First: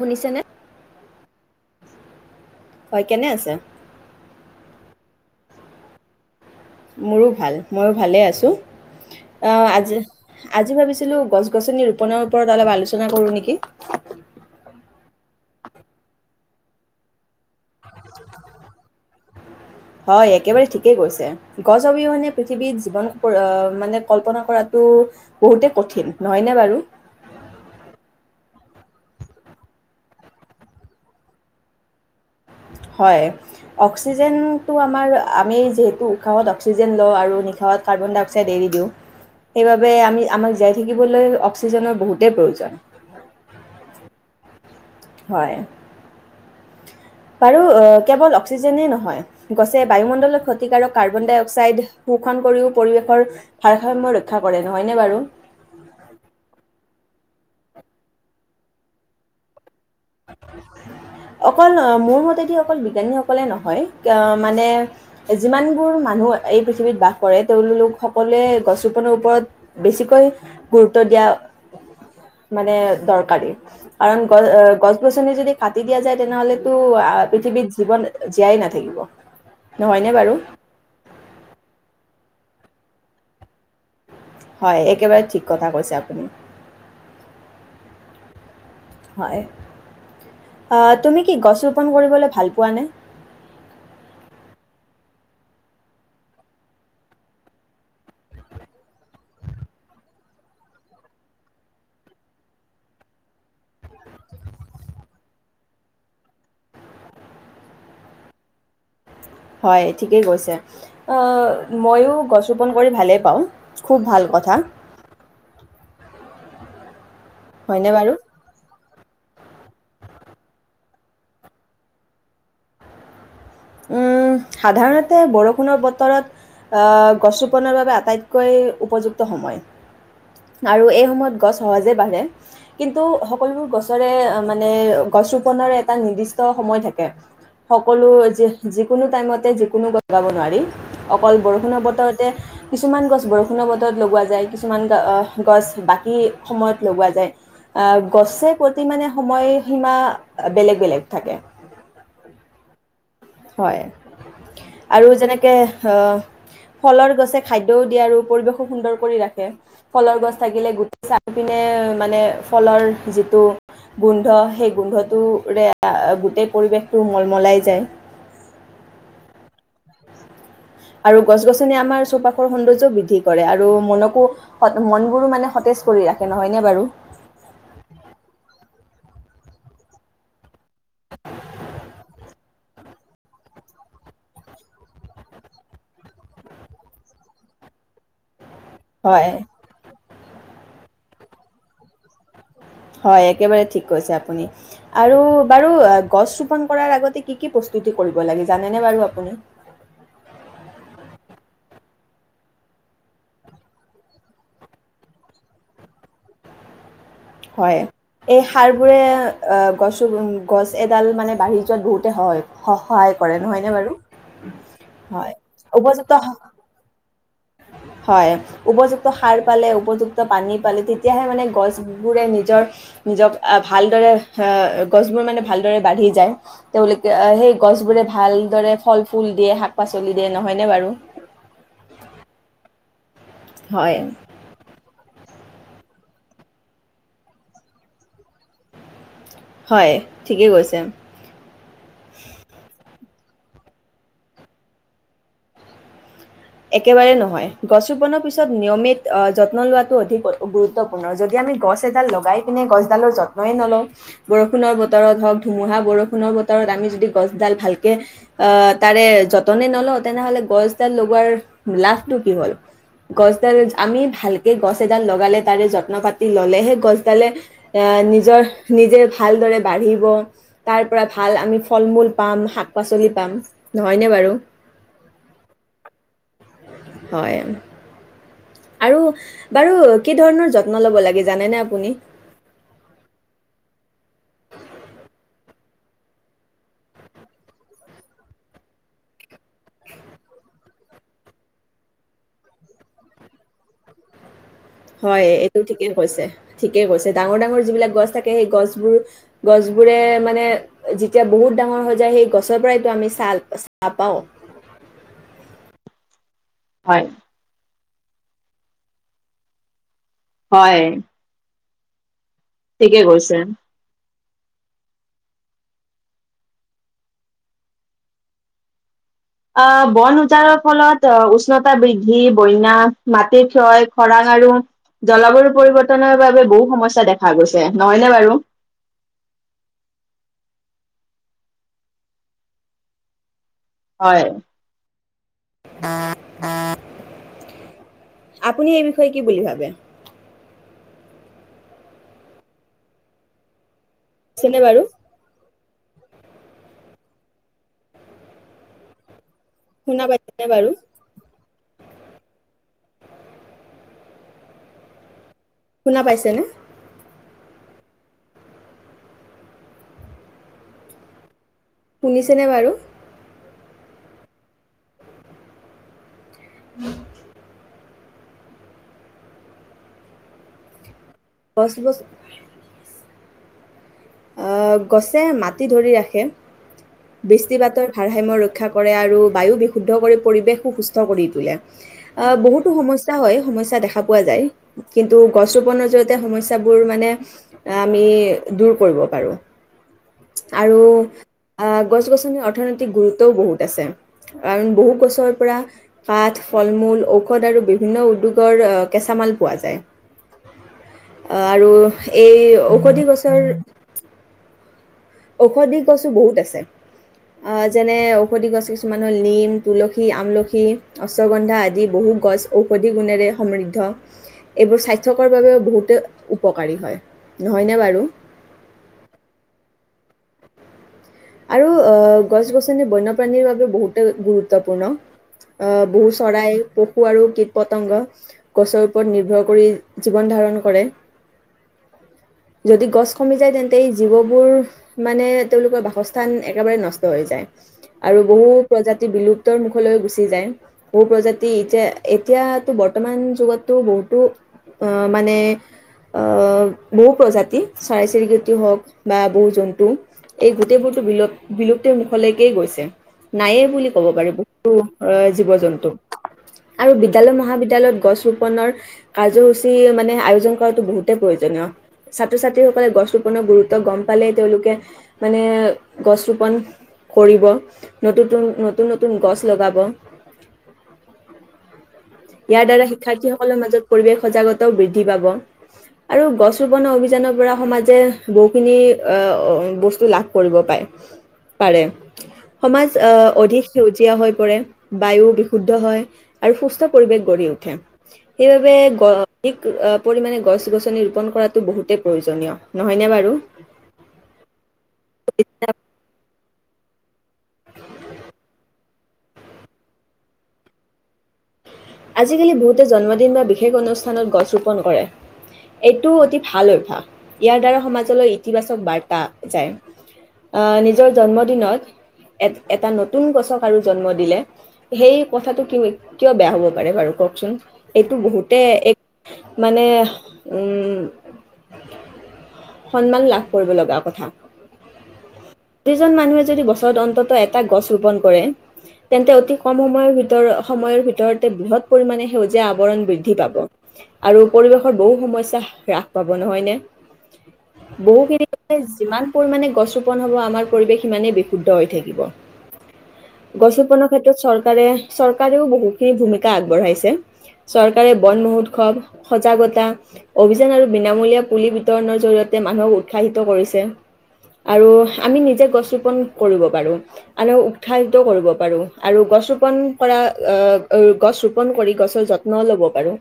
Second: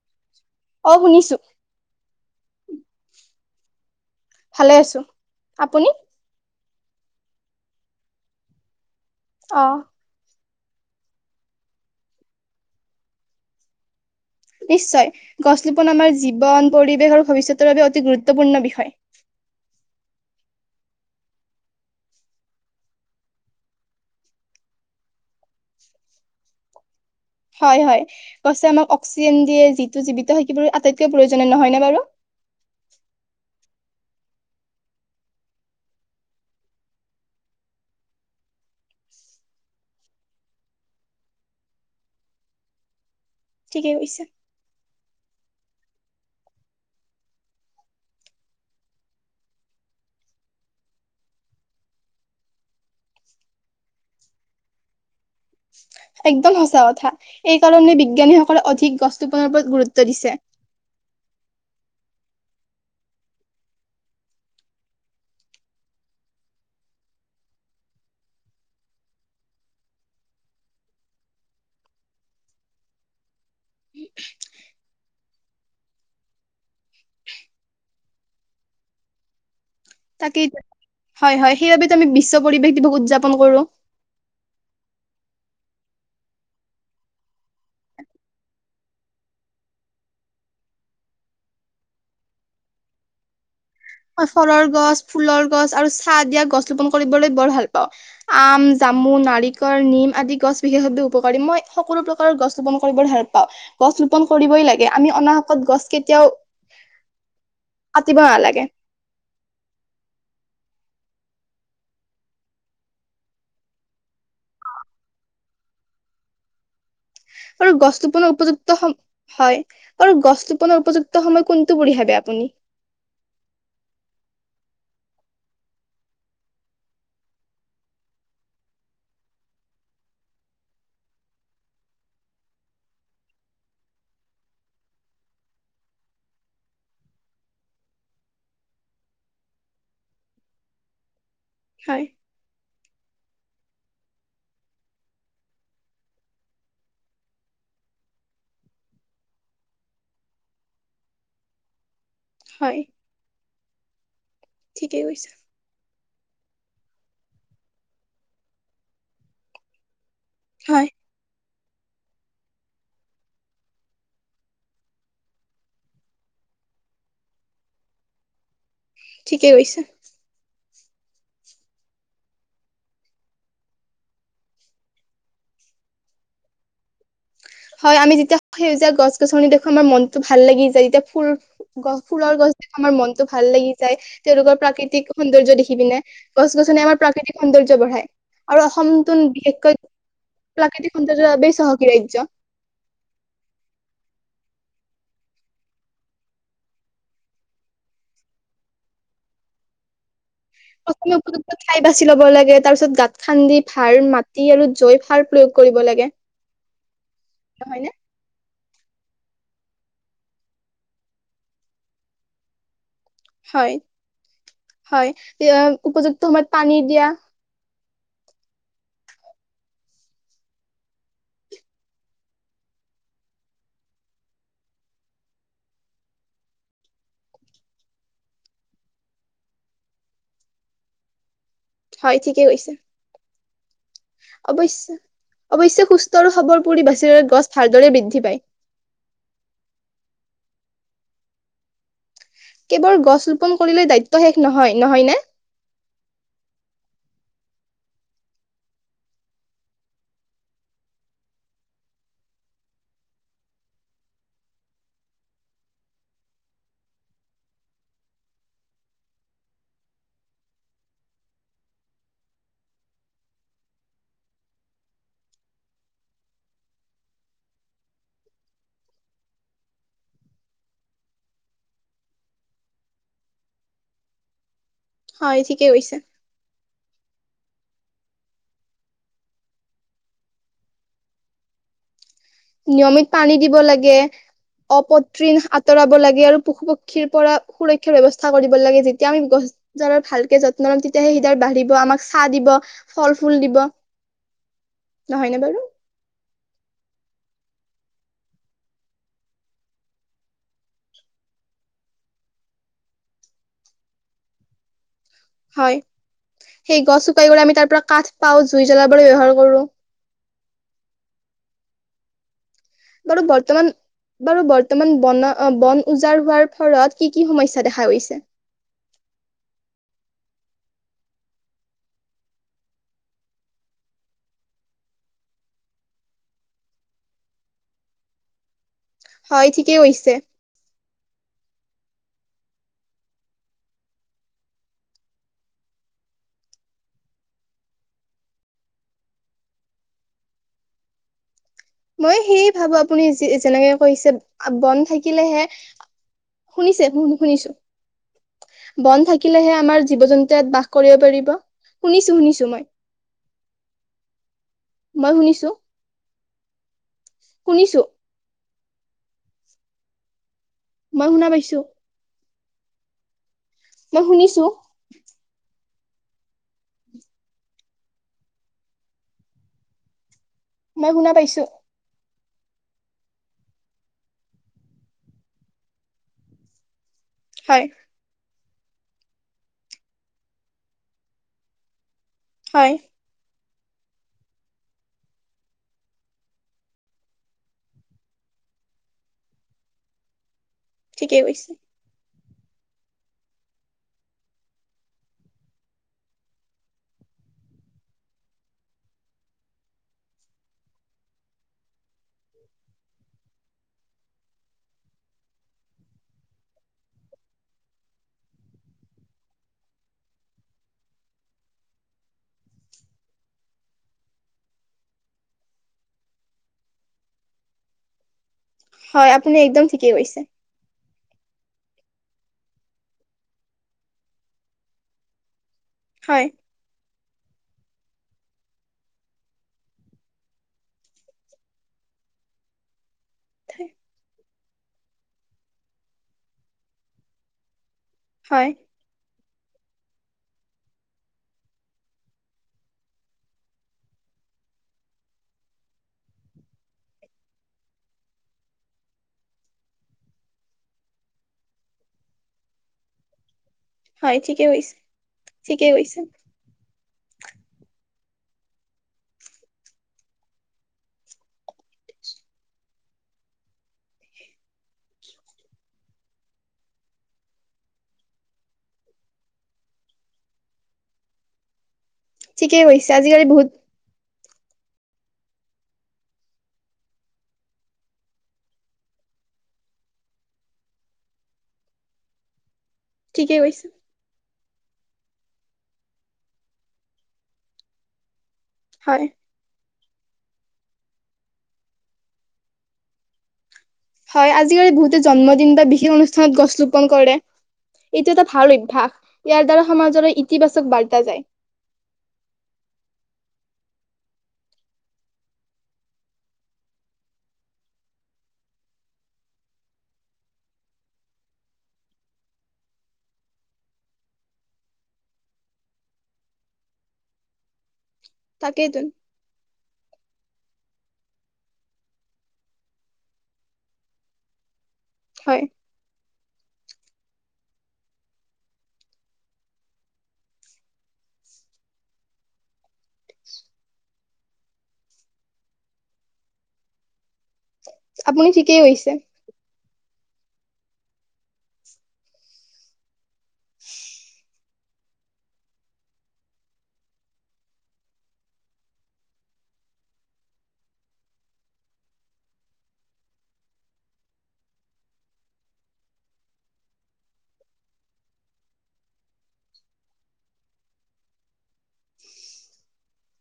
শুনিছেনে? অ শুনিছো। হয় কেনে আছে? ভালে আছো আপুনি? মোৰো ভাল মইয়ো ভালে আছোঁ। অ অহ আজি আজি ভাবিছিলো, গছ-গছনি ৰোপণৰ ওপৰত অলপ আলোচনা কৰো নেকি! নিশ্চয়। গছ ৰোপন আমাৰ জীৱন, পৰিৱেশ আৰু ভৱিষ্যতৰ বাবে অতি গুৰুত্বপূৰ্ণ বিষয়। হয় একেবাৰে ঠিকেই কৈছে। গছ অবিহনে পৃথিৱীত জীৱন মানে কল্পনা কৰাটো বহুতে কঠিন নহয়নে বাৰু? হয় হয়। গছে আমাক অক্সিজেন দিয়ে, যিটো জীৱিত থাকিবলৈ আটাইতকৈ প্ৰয়োজনীয় নহয় নে বাৰু? হয়। অক্সিজেনটো আমাৰ আমি যিহেতু উশাহত অক্সিজেন লওঁ আৰু নিশাহত কাৰ্বন ডাই অক্সাইড এৰি দিওঁ। সেইবাবে আমি-আমাক জীয়াই থাকিবলৈ অক্সিজেনৰ বহুতেই প্ৰয়োজন। ঠিকেই কৈছে। হয়। বাৰু, আ কেৱল অক্সিজেনেই নহয়, গছে বায়ুমণ্ডলত ক্ষতিকাৰক কাৰ্বন ডাই অক্সাইড শোষণ কৰিও পৰিৱেশৰ ভাৰসাম্য ৰক্ষা কৰে নহয়নে বাৰু? একদম সঁচা কথা। এইকাৰণে বিজ্ঞানীসকলে অধিক গছ টোপনৰ ওপৰত গুৰুত [inaudible] অকল, মোৰ মতেদি অকল বিজ্ঞানীসকলে নহয়। মানে যিমানবোৰ মানুহ এই পৃথিৱীত বাস কৰে, তেওঁলোক সকলোৱে গছ ৰোপণৰ ওপৰত বেছিকৈ গুৰুত্ব দিয়া, মানে দৰকাৰী। কাৰণ [unintelligible] যদি কাটি দিয়া যায়, তেনেহ'লেতো পৃথিৱীত জীৱন জীয়াই নাথাকিব। নহয়নে বাৰু তাকেই, হয় হয়। সেইবাবেতো আমি বিশ্ব পৰিৱেশ দিৱস উদযাপন কৰো। হয় একেবাৰে ঠিক কথা কৈছে আপুনি। হয়। তুমি কি গছ ৰোপণ কৰিবলৈ ভাল পোৱানে? মই ফলৰ গছ, ফুলৰ গছ আৰু চাহ দিয়া গছ ৰোপণ কৰিবলৈ বৰ ভাল পাওঁ। আম, জামু, নাৰিকল, নিম আদি গছ বিশেষভাৱে উপকাৰী। মই সকলো প্ৰকাৰৰ গছ ৰোপণ কৰি বৰ ভাল পাওঁ। গছ ৰোপণ কৰিবই লাগে, আমি অনাহকত গছ কেতিয়াও কাটিব নালাগে। হয় ঠিকেই কৈছে। মইয়ো গছ ৰোপণ কৰি ভালেই পাওঁ। খুব ভাল থা আৰু গছ হয়নে বাৰু? ৰোপণৰ উপযুক্ত সম হয়, আৰু গছ ৰোপণৰ উপযুক্ত সময় কোনটো বুলি ভাবে আপুনি? উম। সাধাৰণতে বৰষুণৰ বতৰত, আহ গছ ৰোপণৰ বাবে আটাইতকৈ উপযুক্ত সময়। আৰু এই সময়ত গছ সহজে বাঢ়ে। কিন্তু সকলোবোৰ গছৰে মানে গছ ৰোপণৰে এটা নিৰ্দিষ্ট সময় থাকে। সকলো যি যিকোনো টাইমতে যিকোনো লগাব নোৱাৰি। অকল বৰষুণৰ হয়, বতৰতে কিছুমান গছ বৰষুণৰ বতৰত লগোৱা যায়, কিছুমান গছ বাকী সময়ত লগোৱা যায়। গছে প্ৰতি মানে সময়সীমা বেলেগ বেলেগ থাকে। হয়। হয়। ঠিকেই আৰু কৈছা। যেনেকে ফলৰ গছে খাদ্যও দিয়ে আৰু পৰিৱেশো সুন্দৰ কৰি ৰাখে। ফলৰ গছ থাকিলে হয়, গোটেই [unintelligible] তে মানে ফলৰ যিটো গোন্ধ, সেই গোন্ধটোৰে গোটেই পৰিৱেশটো মলমলাই যায়। ঠিকেই কৈছা। আৰু গছ-গছনিয়ে আমাৰ চৌপাশৰ সৌন্দৰ্যও বৃদ্ধি কৰে। আৰু মনকো-মনবোৰো মানে সতেজ কৰি ৰাখে নহয়নে বাৰু? হয় আমি যেতিয়া সেউজীয়া গছ-গছনি দেখো, আমাৰ মনতো ভাল লাগি যায়। এতিয়া ফুল গছ ফুলৰ গছ দেখো আমাৰ মনতো ভাল লাগি যায়। তেওঁলোকৰ প্ৰাকৃতিক সৌন্দৰ্য দেখি পিনে, গছ-গছনিয়ে আমাৰ প্ৰাকৃতিক সৌন্দৰ্য বঢ়ায়। আৰু অসমতোন হয় বিশেষকৈ প্ৰাকৃতিক সৌন্দৰ্য বাবেই চহকী ৰাজ্য। হয় আৰু একেবাৰে ঠিক কৈছে আপুনি আৰু বাৰু গছৰোপন কৰাৰ আগতে কি কি বস্তু দি কৰিব লাগে জানেনে বাৰু আপুনি? প্ৰথমে উপযুক্ত ঠাই বাচি ল'ব লাগে তাৰ পিছত গাঁত খান্দি ভাল মাটি আৰু জৈ সাৰ প্ৰয়োগ কৰিব লাগে। হয় নহয় নে এই, সাৰবোৰে গছো গছ এডাল মানে বাঢ়ি যোৱাত বহুতে সহায় স, হয় হয় উপযুক্ত সময়ত পানী দিয়া। হয় উপযুক্ত সাৰ পালে উপযুক্ত পানী পালে তেতিয়াহে মানে গছ, বোৰে নিজৰ নিজক ভালদৰে গছবোৰ মানে ভালদৰে বাঢ়ি যায় তেওঁলোকে সেই গছবোৰে ভালদৰে ফল ফুল দিয়ে শাক পাচলি দিয়ে নহয়নে বাৰু। হয় ঠিকে কৈছে হয় অৱশ্যে। অৱশ্যে সুস্থ আৰু সবৰপৰি বাছিৰে গছ ভালদৰে বৃদ্ধি পায়। হয় ঠিকেই কৈছে। গছ ৰোপণ কৰিলে দায়িত্ব শেষ নহয় নহয়নে। একেবাৰে নহয় গছ ৰোপণৰ পিছত নিয়মিত যত্ন লোৱাাটো অধিক গুৰুত্বপূৰ্ণ যদি আমি গছ এডাল লগাই পিনে গছডালৰ যত্নই নলওঁ বৰষুণৰ বতৰত হওঁক ধুমুহা বৰষুণৰ বতৰত আমি যদি গছডাল ভালকে তাৰে যতনেই নলওঁ তেনেহ'লে গছডাল লগোৱাৰ, লাভটো কি হ'ল গছডাল আমি ভালকে গছ এডাল লগালে তাৰে যত্ন পাতি ললে সেই গছডালে এ নিজৰ নিজে ভালদৰে বাঢ়িব তাৰ পৰা ভাল আমি ফল মূল পাম শাক পাচলি পাম নহয়নে বাৰু? হয় ঠিকেই কৈছে। হয়। আৰু বাৰু কি ধৰণৰ যত্ন ল'ব লাগে জানেনে আপুনি? নিয়মিত পানী দিব লাগে অপত্ৰিণ আঁতৰাব লাগে আৰু পশু পক্ষীৰ পৰা সুৰক্ষাৰ ব্যৱস্থা কৰিব লাগে যেতিয়া আমি গছ ডাল ভালকে যত্ন লম তেতিয়াহে সেইডাল বাঢ়িব আমাক চাহ দিব ফল ফুল দিব। হয় নহয় নে বাৰু? এইটো ঠিকে কৈছে, ঠিকে কৈছে, ডাঙৰ ডাঙৰ যিবিলাক গছ থাকে সেই গছবোৰ গছবোৰে মানে যেতিয়া বহুত ডাঙৰ হৈ যায় সেই গছৰ পৰাইটো আমি চাল চাহ পাওঁ। হয় সেই গছ হয়, শুকাই গলে আমি তাৰ পৰা কাঠ, পাও জুই জ্বলাব ব্যৱহাৰ কৰো। হয়। ঠিকে বাৰু কৈছে, বৰ্তমান বাৰু বৰ্তমান ব বন উজাৰ হোৱাৰ ফলত কি কি সমস্যা দেখা গৈছে। আহ বন উজাৰৰ ফলত আহ উষ্ণতা বৃদ্ধি বন্যা মাটিৰ ক্ষয় খৰাং আৰু জলবায়ু পৰিৱৰ্তনৰ বাবে বহু সমস্যা দেখা গৈছে নহয়নে বাৰু? হয় ঠিকেই হৈছে। হয়, আপুনি এই বিষয়ে কি বুলি ভাবে? মই সেয়ে ভাবো আপুনি যি যেনেকে, হৈছে শুনিছেনে বন বাৰু? থাকিলেহে, শুনিছে শুনিছো বন্ধ থাকি, থাকিলেহে আমাৰ জীৱ শুনা যো জন্তুয়ে পাইছেনে ইয়াত বাস বাৰু? কৰিব পাৰিব শুনিছো শুনিছো মই, মই শুনিছো, শুনা পাইছেনে? শুনিছো। মই শুনা পাইছো, শুনিছেনে বাৰু? মই শুনিছো। উম। মই শুনা, পাইছো বছ বছ উ [unintelligible] গছে মাটি ধৰি ৰাখে হয় বৃষ্টিপাতৰ ভাৰসাম্য ৰক্ষা ৰক্ষা কৰে আৰু বায়ু বিশুদ্ধ কৰি পৰিবেশো সুস্থ কৰি তোলে। অ বহুতো হয় সমস্যা হয় সমস্যা। দেখা পোৱা যায় কিন্তু গছ ৰোপনৰ জৰিয়তে সমস্যাবোৰ মানে আমি দুৰ্ব কৰিব পাৰোঁ। আৰু ঠিকেই কৈছে গছ -গছ অৰ্থনৈতিক গুৰুত্বও বহুত আছে। কাৰণ বহু বছৰৰ পৰা কাঠ ফল মূল ঔষধ আৰু বিভিন্ন উদ্যোগৰ আহ কেঁচা মাল পোৱা যায়। অ'হ আৰু এই ঔষধি গছৰ ঔষধি গছো বহুত আছে আহ যেনে ঔষধি গছ কিছুমান হল নিম, তুলসী, আমলখি, অশ্বগন্ধা আদি বহু গছ ঔষধি গুণেৰে সমৃদ্ধ এইবোৰ স্বাস্থ্যকৰ বাবেও বহুতে উপকাৰী হয়। নহয়নে বাৰু? হয়, আপুনি একদম ঠিকেই কৈছে। আৰু অ ' গছ- গছনি বন্যপ্ৰাণীৰ বাবে বহুতে গুৰুত্বপূৰ্ণ। অ বহু হয় চৰাই পশু আৰু কীট-পতংগ গছৰ ওপৰত নিৰ্ভৰ কৰি জীৱন ধাৰণ কৰে যদি গছ কমি যায় তেন্তে এই জীৱবোৰ মানে তেওঁলোকৰ বাসস্থান। স্থান একেবাৰে নষ্ট হৈ যায়। আৰু হয় বহুত প্ৰজাতি বিলুপ উতৰ মুখলৈ গুচি যায়। বহু প্ৰজাতি এতিয়া এতিয়াতো বৰ্তমান যুগতো বহুতো মানে অ' বহু প্ৰজাতি চৰাই চিৰিকটি হওক বা বহু জন্তু এই গোটেইবোৰ বিলুপ্তিৰ মুখলৈকেই গৈছে। নায়ে বুলি ক'ব হয় পাৰি। ঠিকে বহুতো কৈছে জীৱ ঠিকে জন্তু কৈছে আৰু বিদ্যালয় মহাবিদ্যালয়ত গছ ৰোপনৰ কাৰ্যসূচী মানে আয়োজন কৰাতো বহুতেই প্ৰয়োজনীয় ছাত্ৰ ছাত্ৰীসকলে গছ ৰোপনৰ গুৰুত্ব গম পালেই তেওঁলোকে মানে গছ ৰোপন কৰিব ন নতুন নতুন গছ লগাব। ঠিকে ইয়াৰ দ্বাৰা কৈছে আজিকালি বহুত শিক্ষাৰ্থীসকলৰ মাজত পৰিৱেশ সজাগতাও বৃদ্ধি পাব, আৰু গছ ৰোপনৰ অভিযানৰ পৰা সমাজে বহুখিনি বস্তু লাভ কৰিব পায়। পাৰে। সমাজ ঠিকে অধিক কৈছে সেউজীয়া হৈ পৰে। বায়ু বিশুদ্ধ হয় আৰু সুস্থ পৰিৱেশ গঢ়ি উঠে। সেইবাবে হয় গছ পৰিমাণে গছ -গছনি ৰোপন কৰাতো বহুতেই প্ৰয়োজনীয় নহয়নে বাৰু? হয় আজিকালি বহুতে জন্মদিন বা বিশেষ অনুষ্ঠান। অনুষ্ঠানত গছ ৰোপন কৰে। এইটো এটা ভাল অভ্যাস ইয়াৰ দ্বাৰা সমাজৰ ইতিবাচক বাৰ্তা যায়। আজিকালি বহুতে জন্মদিন বা বিশেষ অনুষ্ঠানত গছ ৰোপন কৰে। এইটো অতি ভাল অভ্যাস। ইয়াৰ দ্বাৰা সমাজলৈ ইতিবাচক বাৰ্তা যায়। অ' নিজৰ জন্মদিনত এ এটা নতুন গছক আৰু জন্ম দিলে সেই কথাটো কিয় বেয়া হ'ব। বাৰে বাৰু কওকচোন? এইটো বহুতে তাকেইতো এক। মানে উম সন্মান লাভ কৰিব লগা কথা হয় যিজন মানুহে যদি বছৰত অন্তত এবাৰ এটা গছ ৰোপন কৰে, তেন্তে অতি কম সময়ৰ ভিতৰত- সময়ৰ ভিতৰত বৃহৎ পৰিমানে সেউজীয়া আৱৰণ বৃদ্ধি পাব আৰু পৰিৱেশৰ বহু সমস্যা হ্ৰাস পাব, নহয়নে? আপুনি বহুখিনি ঠিকেই কৈছে যিমান পৰিমানে গছ ৰোপ পন হ'ব, আমাৰ পৰিৱেশ সিমানেই বিশুদ্ধ হৈ থাকিব। গছ ৰোপণৰ ক্ষেত্ৰত চৰ ৰকাৰে- চৰকাৰেও বহুত খিনি ভূমিকা আগবঢ়াইছে। চৰকাৰে বন মহোৎসৱ, সজাগতা, অভিযান আৰু বিনামূলীয়া পুলি বিতৰণৰ জৰিয়তে মানুহক উৎসাহিত কৰিছে। আৰু আমি নিজে গছ ৰোপন কৰিব পাৰোঁ। আমি উৎসাহিত কৰিব পাৰোঁ। আৰু গছ ৰোপন কৰা অ'- অ' গছ ৰোপন কৰি গছৰ যত্নও ল'ব পাৰোঁ।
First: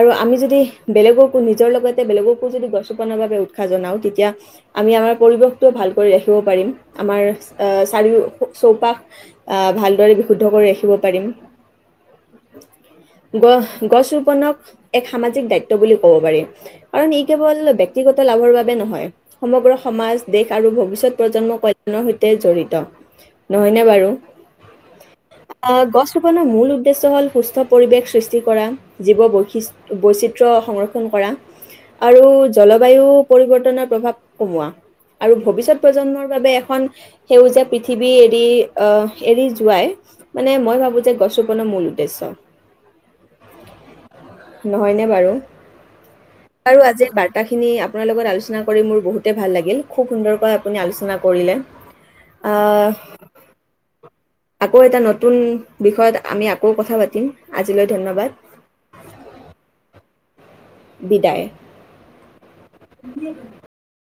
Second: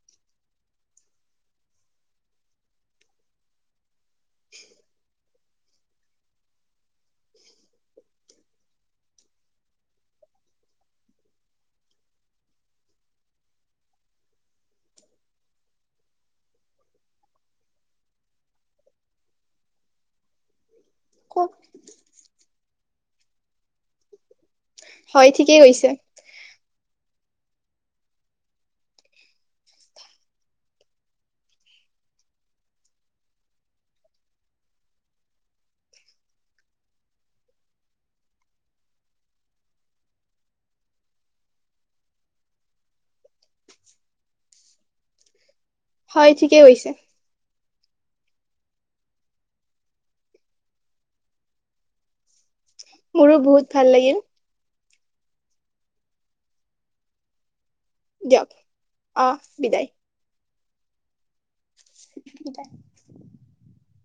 আৰু আমি যদি বেলেগকো- নিজৰ লগতে বেলেগকো যদি গছ ৰোপনৰ বাবে উৎসাহ জনাওঁ, তেতিয়া আমি আমাৰ পৰিৱেশটোও ভাল কৰি ৰাখিব পাৰিম। আমাৰ অ'- চাৰিও- চৌপাশ অ'- ভালদৰে বিশুদ্ধ কৰি ৰাখিব পাৰিম। গ- গছ ৰোপনক এক সামাজিক দায়িত্ব বুলি কব পাৰি, কাৰণ ই কেৱল ব্যক্তিগত লাভৰ বাবে নহয়, সমগ্ৰ সমাজ দেশ আৰু ভৱিষ্যত প্ৰজন্মৰ কল্যাণৰ সৈতে জড়িত। নহয়নে বাৰু? হয় ঠিকেই কৈছে অ' গছ ৰোপনৰ মূল চহল সুস্থ পৰিৱেশ সৃষ্টি কৰা, জীৱ বৈশি- বৈচিত্ৰ্য সংৰক্ষণ কৰা আৰু জলবায়ু পৰিৱৰ্তনৰ প্ৰভাৱ কমোৱা। আৰু ভৱিষ্যত প্ৰজন্মৰ বাবে এখন সেউজীয়া পৃথিৱী এৰি অ'- এৰি যোৱাই, মানে মই ভাবো যে গছ মানে মূল উদ্দেশ্য, নহয়নে বাৰু? হয়, ঠিকেই কৈছে। খিনি আপোনাৰ লগত আলোচনা কৰি মোৰ বহুতে ভাল লাগিল। খুব সুন্দৰকৈ আপুনি আলোচনা কৰিলে। আহ, মোৰো বহুত ভাল লাগিল। তুন বিষয়ত আমি আকৌ কথা পাতিম। আজিলৈ ধন্যবাদ। দিয়ক। অ' বিদায়। বিদায়। বিদায় [unintelligible]